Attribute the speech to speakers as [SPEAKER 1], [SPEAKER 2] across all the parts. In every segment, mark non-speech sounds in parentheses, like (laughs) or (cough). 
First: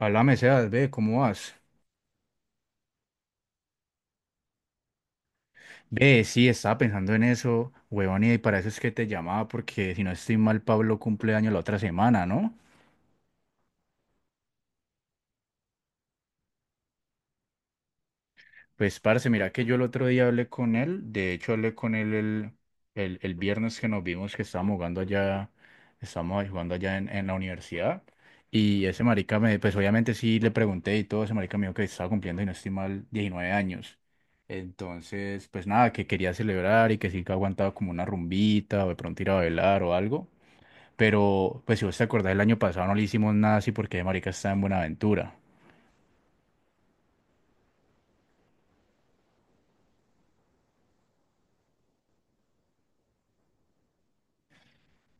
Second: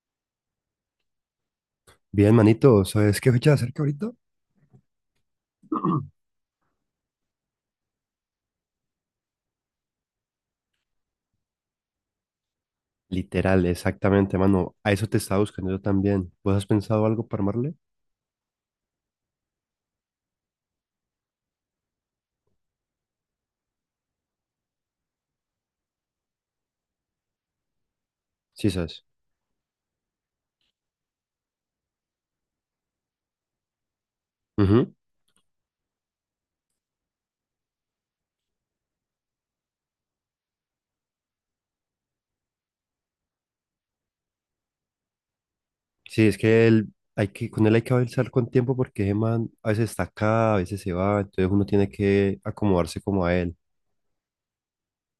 [SPEAKER 1] Háblame, Sebas, ve, ¿cómo vas?
[SPEAKER 2] Bien, manito, ¿sabes qué fecha de acerca ahorita?
[SPEAKER 1] Ve, sí, estaba pensando en eso, huevón, y para eso es que te llamaba, porque si no estoy mal, Pablo cumple año la otra semana, ¿no?
[SPEAKER 2] Literal, exactamente, mano. A eso te estaba buscando yo también. ¿Vos has pensado algo para armarle?
[SPEAKER 1] Pues, parce, mira que yo el otro día hablé con él. De hecho, hablé con él el viernes que nos vimos, que estábamos jugando allá, estábamos ahí jugando allá en la universidad,
[SPEAKER 2] Sí,
[SPEAKER 1] y ese
[SPEAKER 2] sabes.
[SPEAKER 1] marica me, pues obviamente sí le pregunté y todo, ese marica me dijo que estaba cumpliendo, y no estoy mal, 19 años.
[SPEAKER 2] Ujú.
[SPEAKER 1] Entonces, pues nada, que quería celebrar y que sí, que aguantaba como una rumbita o de pronto ir a bailar o algo, pero pues si vos te acordás, el año pasado no le hicimos nada así porque ese marica está en Buenaventura.
[SPEAKER 2] Sí, es que él, con él hay que avanzar con tiempo porque ese man a veces está acá, a veces se va, entonces uno tiene que acomodarse como a él.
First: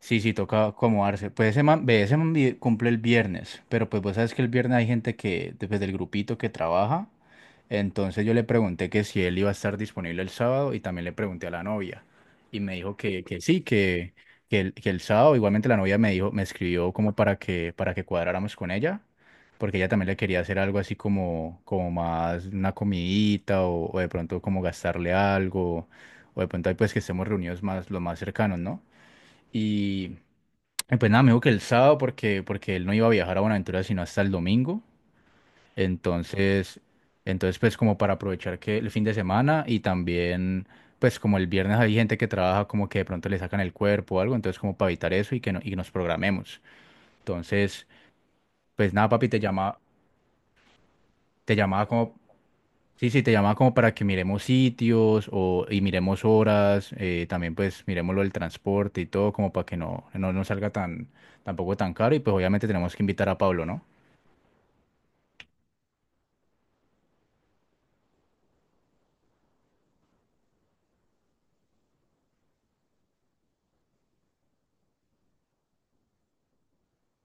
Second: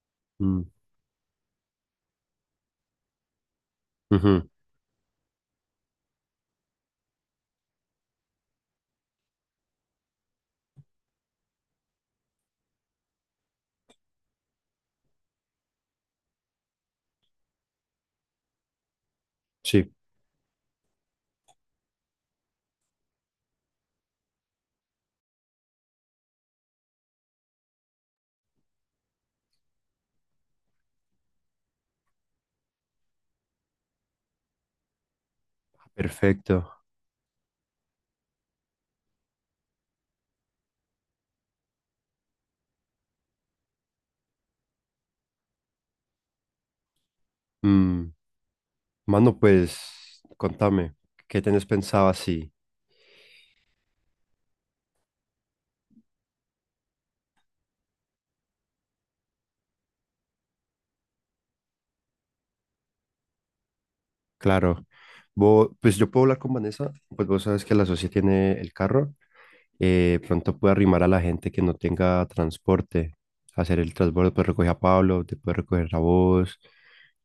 [SPEAKER 1] Sí, sí, toca
[SPEAKER 2] Mm,
[SPEAKER 1] acomodarse. Pues ese man, ve, ese man cumple el viernes, pero pues vos sabes que el
[SPEAKER 2] ujú,
[SPEAKER 1] viernes hay gente que, desde el grupito, que trabaja, entonces yo le pregunté que si él iba a estar disponible el sábado y también le pregunté a la novia, y me dijo que, que sí, que el sábado. Igualmente, la novia me dijo, me escribió como para que cuadráramos con ella, porque ella
[SPEAKER 2] sí,
[SPEAKER 1] también le quería hacer algo así como más una comidita, o de pronto como gastarle algo, o de pronto ahí, pues, que estemos reunidos más, los más cercanos, ¿no? Y pues nada, me dijo que el sábado porque él no iba a viajar a Buenaventura sino hasta el domingo.
[SPEAKER 2] perfecto.
[SPEAKER 1] Entonces, entonces, pues, como para aprovechar que el fin de semana, y también pues como el viernes hay gente que trabaja, como que de pronto le sacan el cuerpo o algo, entonces como para evitar eso y que no, y nos programemos. Entonces,
[SPEAKER 2] Mm.
[SPEAKER 1] pues nada, papi,
[SPEAKER 2] Mano,
[SPEAKER 1] te llama,
[SPEAKER 2] pues, contame, ¿qué
[SPEAKER 1] te
[SPEAKER 2] tenés
[SPEAKER 1] llamaba
[SPEAKER 2] pensado
[SPEAKER 1] como,
[SPEAKER 2] así?
[SPEAKER 1] sí, sí, te llamaba como para que miremos sitios, o, y miremos horas, también pues miremos lo del transporte y todo, como para que no, nos salga tan, tampoco tan caro, y pues obviamente tenemos que invitar a Pablo, ¿no?
[SPEAKER 2] Claro. Vos, pues yo puedo hablar con Vanessa, pues vos sabes que la socia tiene el carro. Pronto puede arrimar a la gente que no tenga transporte, hacer el transbordo, pues recoger a Pablo, te puede recoger a vos.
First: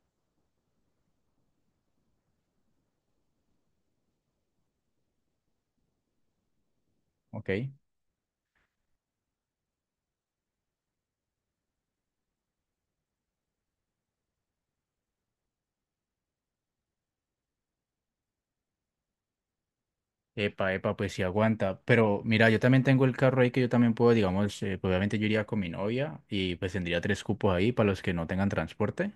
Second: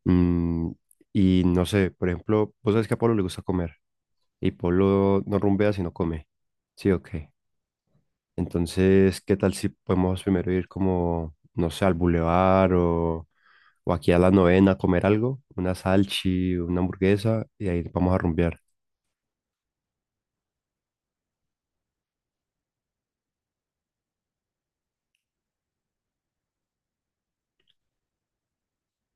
[SPEAKER 2] mm, y no sé, por ejemplo, vos sabes que a Pablo le gusta comer y Pablo no rumbea si no come. Sí, ok.
[SPEAKER 1] Ok.
[SPEAKER 2] Entonces, ¿qué tal si podemos primero ir como, no sé, al bulevar o aquí a la novena a comer algo? Una salchi, una hamburguesa y ahí vamos a rumbear.
[SPEAKER 1] Epa, epa, pues sí aguanta. Pero mira, yo también tengo el carro ahí, que yo también puedo, digamos, pues obviamente yo iría con mi novia y pues tendría tres cupos ahí para los que no tengan transporte.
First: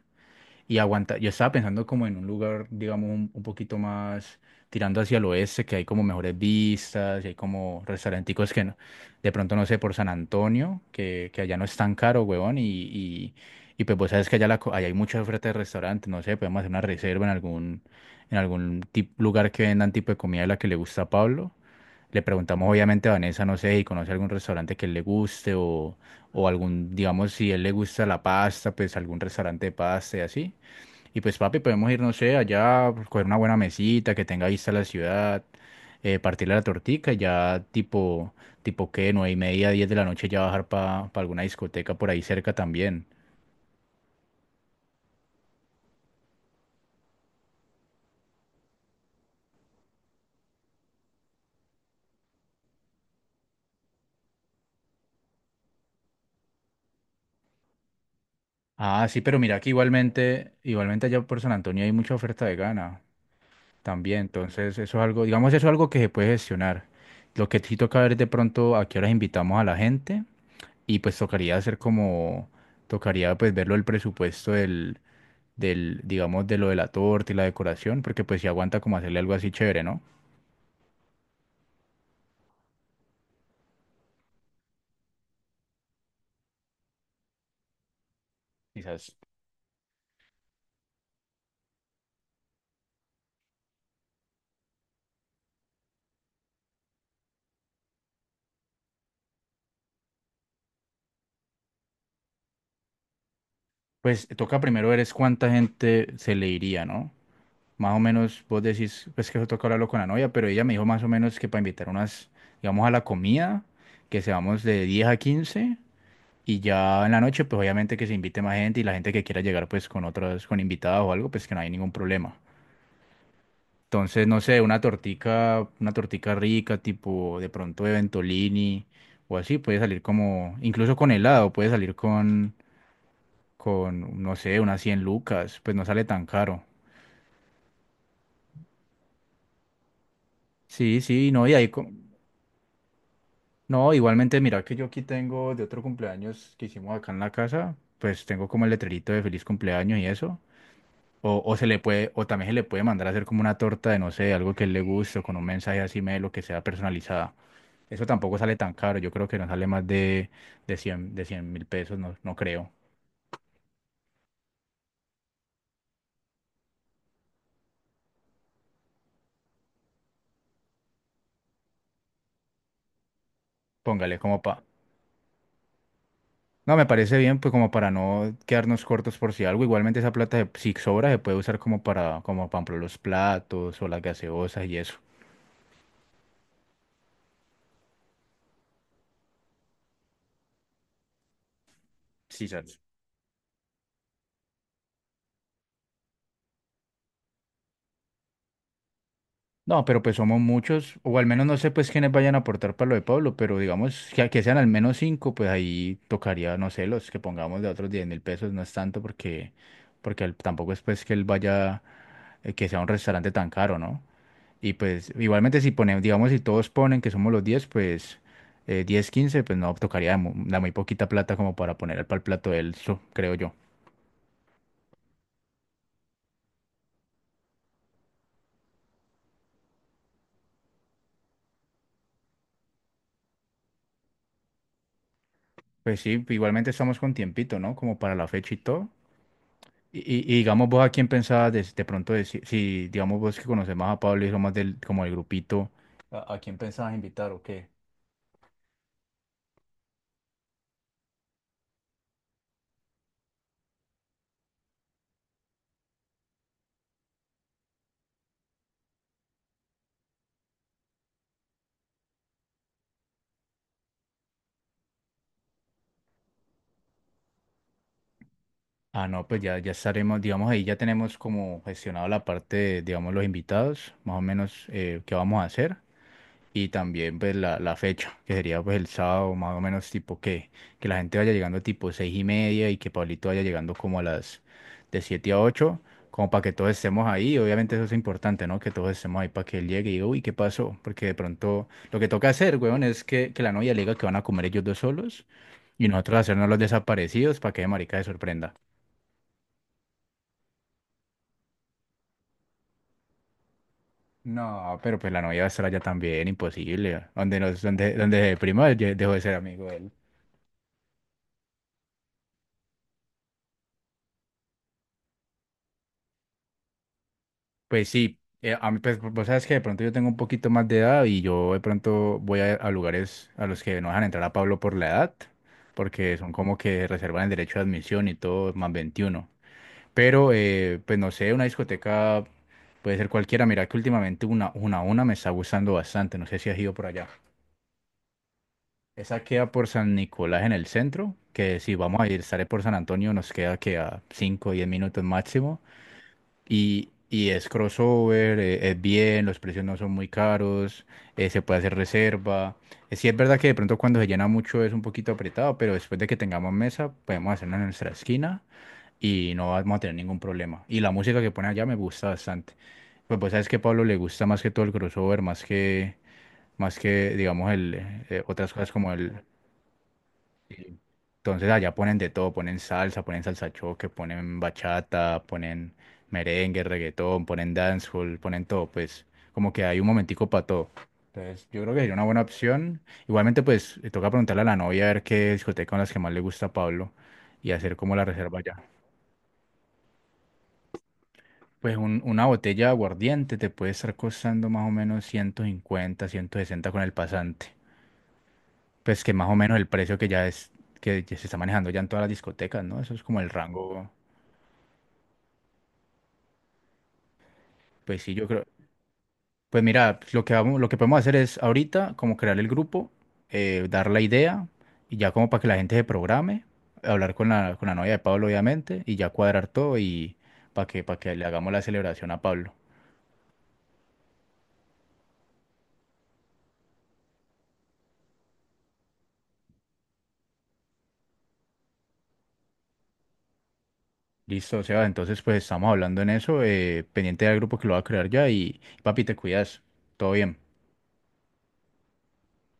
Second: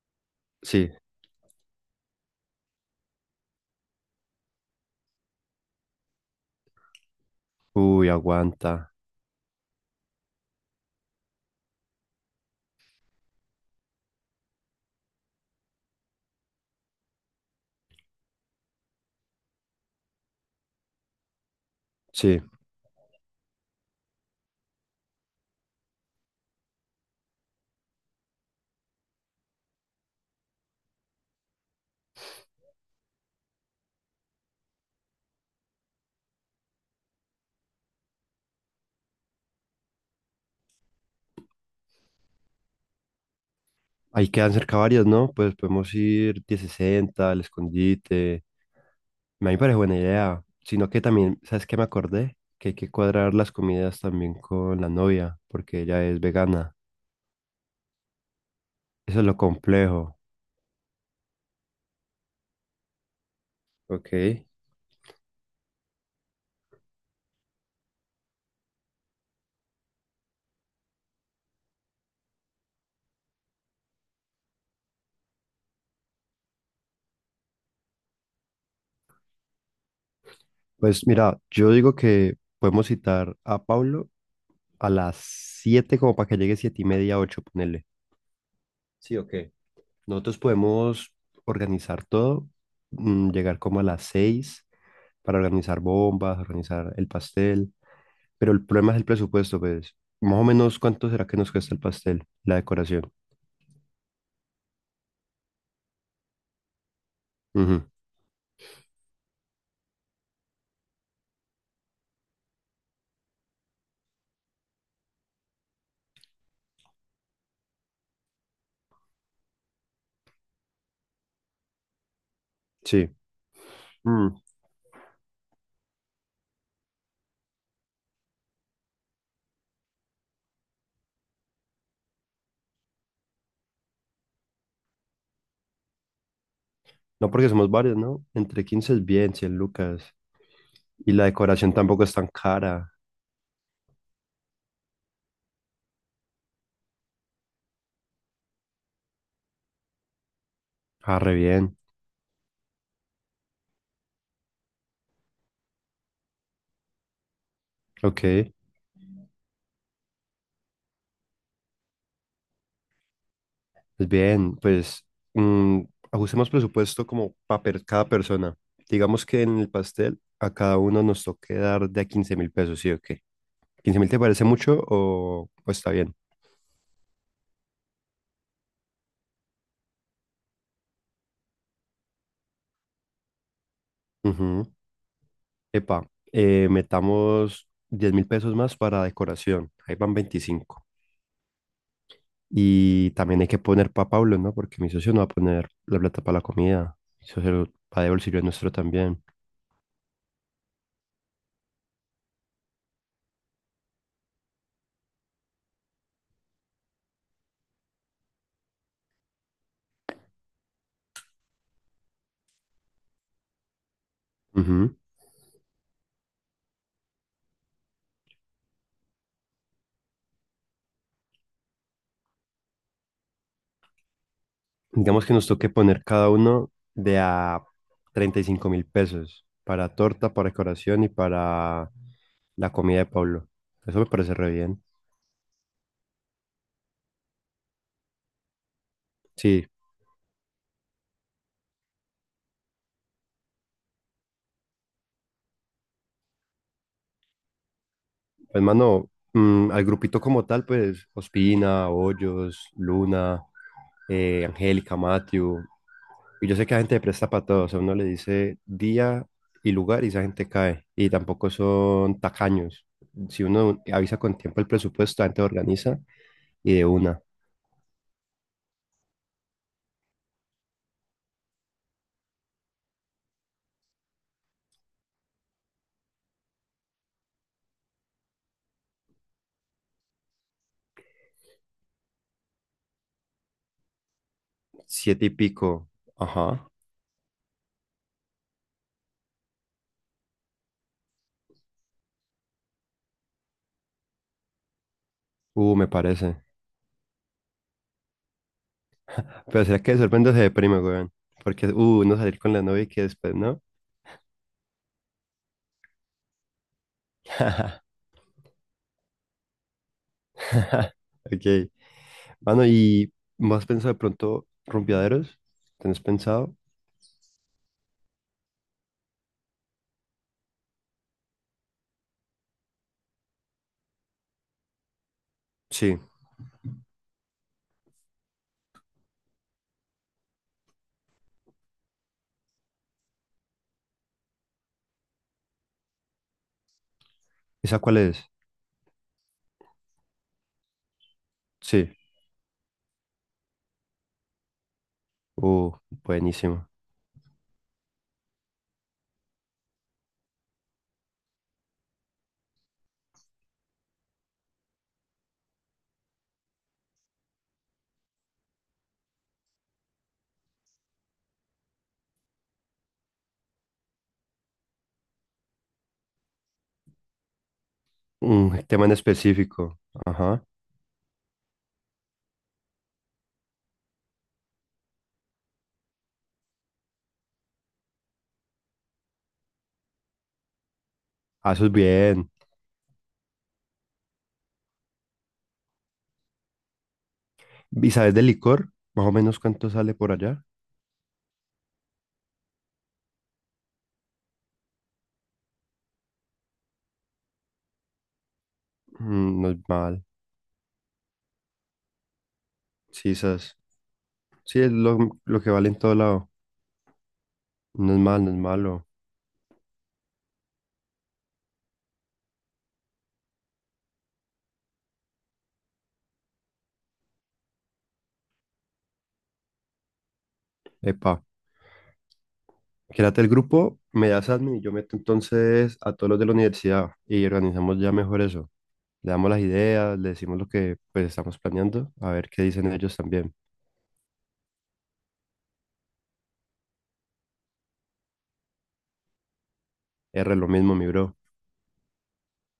[SPEAKER 1] Y
[SPEAKER 2] Sí,
[SPEAKER 1] aguanta. Yo estaba pensando como en un lugar, digamos, un poquito más tirando hacia el oeste, que hay como mejores vistas, y hay como
[SPEAKER 2] uy,
[SPEAKER 1] restauranticos que
[SPEAKER 2] aguanta.
[SPEAKER 1] no, de pronto, no sé, por San Antonio, que allá no es tan caro, huevón, y pues vos sabes que allá, allá hay mucha oferta de restaurantes, no sé, podemos hacer una reserva en algún lugar que vendan tipo de comida de la que le gusta a Pablo. Le
[SPEAKER 2] Sí,
[SPEAKER 1] preguntamos obviamente a Vanessa, no sé si conoce algún restaurante que le guste, o algún, digamos, si él le gusta la pasta, pues algún restaurante de pasta y así. Y pues, papi, podemos ir, no sé, allá, pues, coger una buena mesita que tenga vista a la ciudad, partirle la tortica, y ya tipo qué, 9:30, diez de la noche, ya bajar para alguna discoteca por ahí cerca también.
[SPEAKER 2] ahí quedan cerca varias, ¿no? Pues podemos ir 1060, el escondite. A mí me parece buena idea. Sino que también, ¿sabes qué me acordé? Que hay que cuadrar las comidas también con la novia, porque ella es vegana.
[SPEAKER 1] Ah, sí,
[SPEAKER 2] Eso es lo
[SPEAKER 1] pero mira que
[SPEAKER 2] complejo.
[SPEAKER 1] igualmente allá por San Antonio hay mucha oferta vegana
[SPEAKER 2] Ok.
[SPEAKER 1] también, entonces eso es algo, digamos, eso es algo que se puede gestionar. Lo que sí toca ver es de pronto a qué horas invitamos a la gente, y pues tocaría hacer como, tocaría, pues, verlo, el presupuesto del, digamos, de lo de la torta y la decoración, porque pues si aguanta como hacerle algo así chévere, ¿no?
[SPEAKER 2] Pues mira, yo digo que podemos citar a Pablo a las 7 como para que llegue 7:30, 8 ponele.
[SPEAKER 1] Quizás.
[SPEAKER 2] Sí, ok. Nosotros podemos organizar todo, llegar como a las 6 para organizar bombas, organizar el pastel, pero el problema es el presupuesto, pues. Más o menos, ¿cuánto será que nos cuesta el pastel, la decoración?
[SPEAKER 1] Pues toca primero ver es cuánta gente se le iría, ¿no?
[SPEAKER 2] Ujú,
[SPEAKER 1] Más o menos, vos decís, pues, que eso toca hablarlo con la novia, pero ella me dijo más o menos que para invitar unas, digamos, a la comida, que seamos de 10 a 15, y ya en la noche, pues obviamente, que se invite más gente y la gente que quiera llegar pues con otras, con invitados o algo, pues que no hay ningún problema.
[SPEAKER 2] sí.
[SPEAKER 1] Entonces,
[SPEAKER 2] Mm.
[SPEAKER 1] no sé, una tortica rica, tipo de pronto de Ventolini o así, puede salir como, incluso con helado, puede salir con, no sé, unas 100 lucas, pues no sale tan caro.
[SPEAKER 2] No, porque somos varios, ¿no? Entre 15 es bien, 100 lucas.
[SPEAKER 1] Sí,
[SPEAKER 2] Y la
[SPEAKER 1] sí, no, y ahí,
[SPEAKER 2] decoración tampoco es tan cara.
[SPEAKER 1] no, igualmente, mira que yo aquí tengo de otro cumpleaños que hicimos acá en la casa, pues tengo como el letrerito de feliz cumpleaños y eso.
[SPEAKER 2] Ah, re
[SPEAKER 1] O se
[SPEAKER 2] bien.
[SPEAKER 1] le puede, o también se le puede mandar a hacer como una torta de, no sé, algo que a él le guste, o con un mensaje así medio, lo que sea, personalizada. Eso tampoco
[SPEAKER 2] Ok.
[SPEAKER 1] sale tan caro. Yo creo que no sale más de 100.000 pesos, no, no creo.
[SPEAKER 2] Pues bien, pues, mm, ajustemos presupuesto como para cada persona. Digamos que en el pastel a cada uno nos toque dar de a 15 mil pesos, ¿sí o qué? ¿15 mil
[SPEAKER 1] Póngale
[SPEAKER 2] te
[SPEAKER 1] como
[SPEAKER 2] parece
[SPEAKER 1] pa...
[SPEAKER 2] mucho o está bien?
[SPEAKER 1] No, me parece bien, pues como para no quedarnos cortos por si algo. Igualmente, esa plata, se- si sobra, se puede usar como para, como para ejemplo, los platos o las gaseosas
[SPEAKER 2] Ujú.
[SPEAKER 1] y eso.
[SPEAKER 2] Epa, metamos 10 mil pesos más para decoración. Ahí van 25.
[SPEAKER 1] Sí, sale.
[SPEAKER 2] Y también hay que poner para Pablo, ¿no? Porque mi socio no va a poner la plata para la comida. Eso se lo va de bolsillo el nuestro también.
[SPEAKER 1] No, pero pues somos muchos, o al menos no sé pues quiénes vayan a aportar para lo de Pablo, pero digamos que sean al menos cinco, pues ahí tocaría, no sé, los que pongamos de otros 10.000 pesos, no es tanto porque, porque él- tampoco es pues que él vaya, que sea un restaurante tan caro, ¿no? Y
[SPEAKER 2] Ujú.
[SPEAKER 1] pues igualmente si ponemos, digamos, si todos ponen que somos los 10 pues 10, 15, pues no, tocaría la muy poquita plata como para poner para el plato de él, creo yo.
[SPEAKER 2] Digamos que nos toque poner cada uno de a 35 mil pesos para torta, para decoración y para la comida de Pablo. Eso me parece re bien.
[SPEAKER 1] Pues sí, igualmente estamos con tiempito, ¿no? Como para la fecha y todo.
[SPEAKER 2] Sí,
[SPEAKER 1] Y, y digamos vos a quién pensabas de pronto, de si, si, digamos vos, que conoces más a Pablo y son más del, como el grupito, a quién pensabas invitar o qué?
[SPEAKER 2] hermano, al grupito como tal, pues Ospina, Hoyos, Luna, Angélica, Matthew. Y yo sé que la gente presta para todo. O sea, uno le dice día y lugar y esa gente cae. Y tampoco son tacaños. Si uno avisa con tiempo el presupuesto, la gente lo organiza y de una.
[SPEAKER 1] Ah, no, pues ya, ya estaremos, digamos, ahí ya tenemos como gestionado la parte de, digamos, los invitados, más o menos, qué vamos a hacer. Y también pues la fecha, que sería pues el sábado, más o menos tipo que la gente vaya llegando tipo 6:30, y que Pablito vaya llegando como a las de
[SPEAKER 2] Siete y
[SPEAKER 1] siete a ocho,
[SPEAKER 2] pico.
[SPEAKER 1] como para que
[SPEAKER 2] Ajá.
[SPEAKER 1] todos estemos ahí. Obviamente, eso es importante, ¿no? Que todos estemos ahí para que él llegue y diga, uy, ¿qué pasó? Porque de pronto lo que toca hacer, weón, es que la novia le diga que van a comer ellos dos solos,
[SPEAKER 2] Me
[SPEAKER 1] y nosotros
[SPEAKER 2] parece.
[SPEAKER 1] hacernos los desaparecidos, para que de marica se sorprenda.
[SPEAKER 2] Pero será que de repente se deprime, weón. Porque, no salir con la novia y que después, ¿no?
[SPEAKER 1] No, pero pues la novia va a estar allá también, imposible. Donde, nos, donde,
[SPEAKER 2] (laughs)
[SPEAKER 1] donde se dejó de ser amigo él.
[SPEAKER 2] Ok. Mano, ¿y más pensado de pronto rumbeaderos? ¿Tenés pensado?
[SPEAKER 1] Pues sí, a mí, pues, vos sabes que de pronto yo tengo un poquito más de edad, y yo de pronto voy a lugares a los que no dejan entrar a Pablo por la edad,
[SPEAKER 2] Sí.
[SPEAKER 1] porque son como que reservan el derecho de admisión y todo, más 21. Pero, pues no sé, una discoteca puede ser cualquiera. Mira que últimamente una me está gustando bastante, no sé si has ido por allá.
[SPEAKER 2] ¿Esa cuál es?
[SPEAKER 1] Esa queda por San Nicolás, en el centro, que si
[SPEAKER 2] Sí.
[SPEAKER 1] vamos a ir, sale por San Antonio, nos queda que a 5 o 10 minutos máximo.
[SPEAKER 2] Uh, Buenísimo.
[SPEAKER 1] Y es crossover, es bien, los precios no son muy caros, se puede hacer reserva. Sí es verdad que de pronto cuando se llena mucho es un poquito apretado, pero después de que tengamos mesa podemos hacerlo en nuestra esquina y no vamos a tener ningún problema. Y la música que pone allá me gusta bastante. Pues sabes que a Pablo le gusta más que todo el crossover, más que, más que, digamos, el,
[SPEAKER 2] Un
[SPEAKER 1] otras cosas
[SPEAKER 2] tema
[SPEAKER 1] como
[SPEAKER 2] en
[SPEAKER 1] el,
[SPEAKER 2] específico. Ajá.
[SPEAKER 1] entonces allá ponen de todo, ponen salsa choque, ponen bachata, ponen merengue, reggaetón, ponen dancehall, ponen todo, pues como que hay un momentico para todo. Entonces
[SPEAKER 2] Ah,
[SPEAKER 1] yo
[SPEAKER 2] eso es
[SPEAKER 1] creo que sería una buena
[SPEAKER 2] bien.
[SPEAKER 1] opción. Igualmente, pues le toca preguntarle a la novia a ver qué discoteca, con las que más le gusta a Pablo, y hacer
[SPEAKER 2] ¿Y
[SPEAKER 1] como la
[SPEAKER 2] sabes del
[SPEAKER 1] reserva ya.
[SPEAKER 2] licor? Más o menos, ¿cuánto sale por allá?
[SPEAKER 1] Pues una botella de aguardiente te puede estar costando más o menos 150, 160 con el pasante. Pues que más o
[SPEAKER 2] Mm, no
[SPEAKER 1] menos
[SPEAKER 2] es
[SPEAKER 1] el precio
[SPEAKER 2] mal.
[SPEAKER 1] que ya es, que ya se está manejando ya en todas las discotecas, ¿no? Eso es
[SPEAKER 2] Sí,
[SPEAKER 1] como el
[SPEAKER 2] esas.
[SPEAKER 1] rango.
[SPEAKER 2] Sí, es lo que vale en todo lado. No es
[SPEAKER 1] Pues sí,
[SPEAKER 2] mal,
[SPEAKER 1] yo
[SPEAKER 2] no es
[SPEAKER 1] creo.
[SPEAKER 2] malo.
[SPEAKER 1] Pues mira, pues lo que podemos hacer es ahorita como crear el grupo, dar la idea y ya como para que la gente se programe, hablar con la novia de Pablo, obviamente, y ya cuadrar todo y para que
[SPEAKER 2] Epa,
[SPEAKER 1] le hagamos la celebración a Pablo.
[SPEAKER 2] quédate el grupo, me das admin y yo meto entonces a todos los de la universidad y organizamos ya mejor eso. Le damos las ideas, le decimos lo que pues estamos planeando, a ver qué dicen ellos también.
[SPEAKER 1] Listo, o sea, entonces pues estamos hablando en eso, pendiente del grupo que lo va a crear ya, y papi, te cuidas, todo
[SPEAKER 2] R,
[SPEAKER 1] bien.
[SPEAKER 2] lo mismo, mi bro.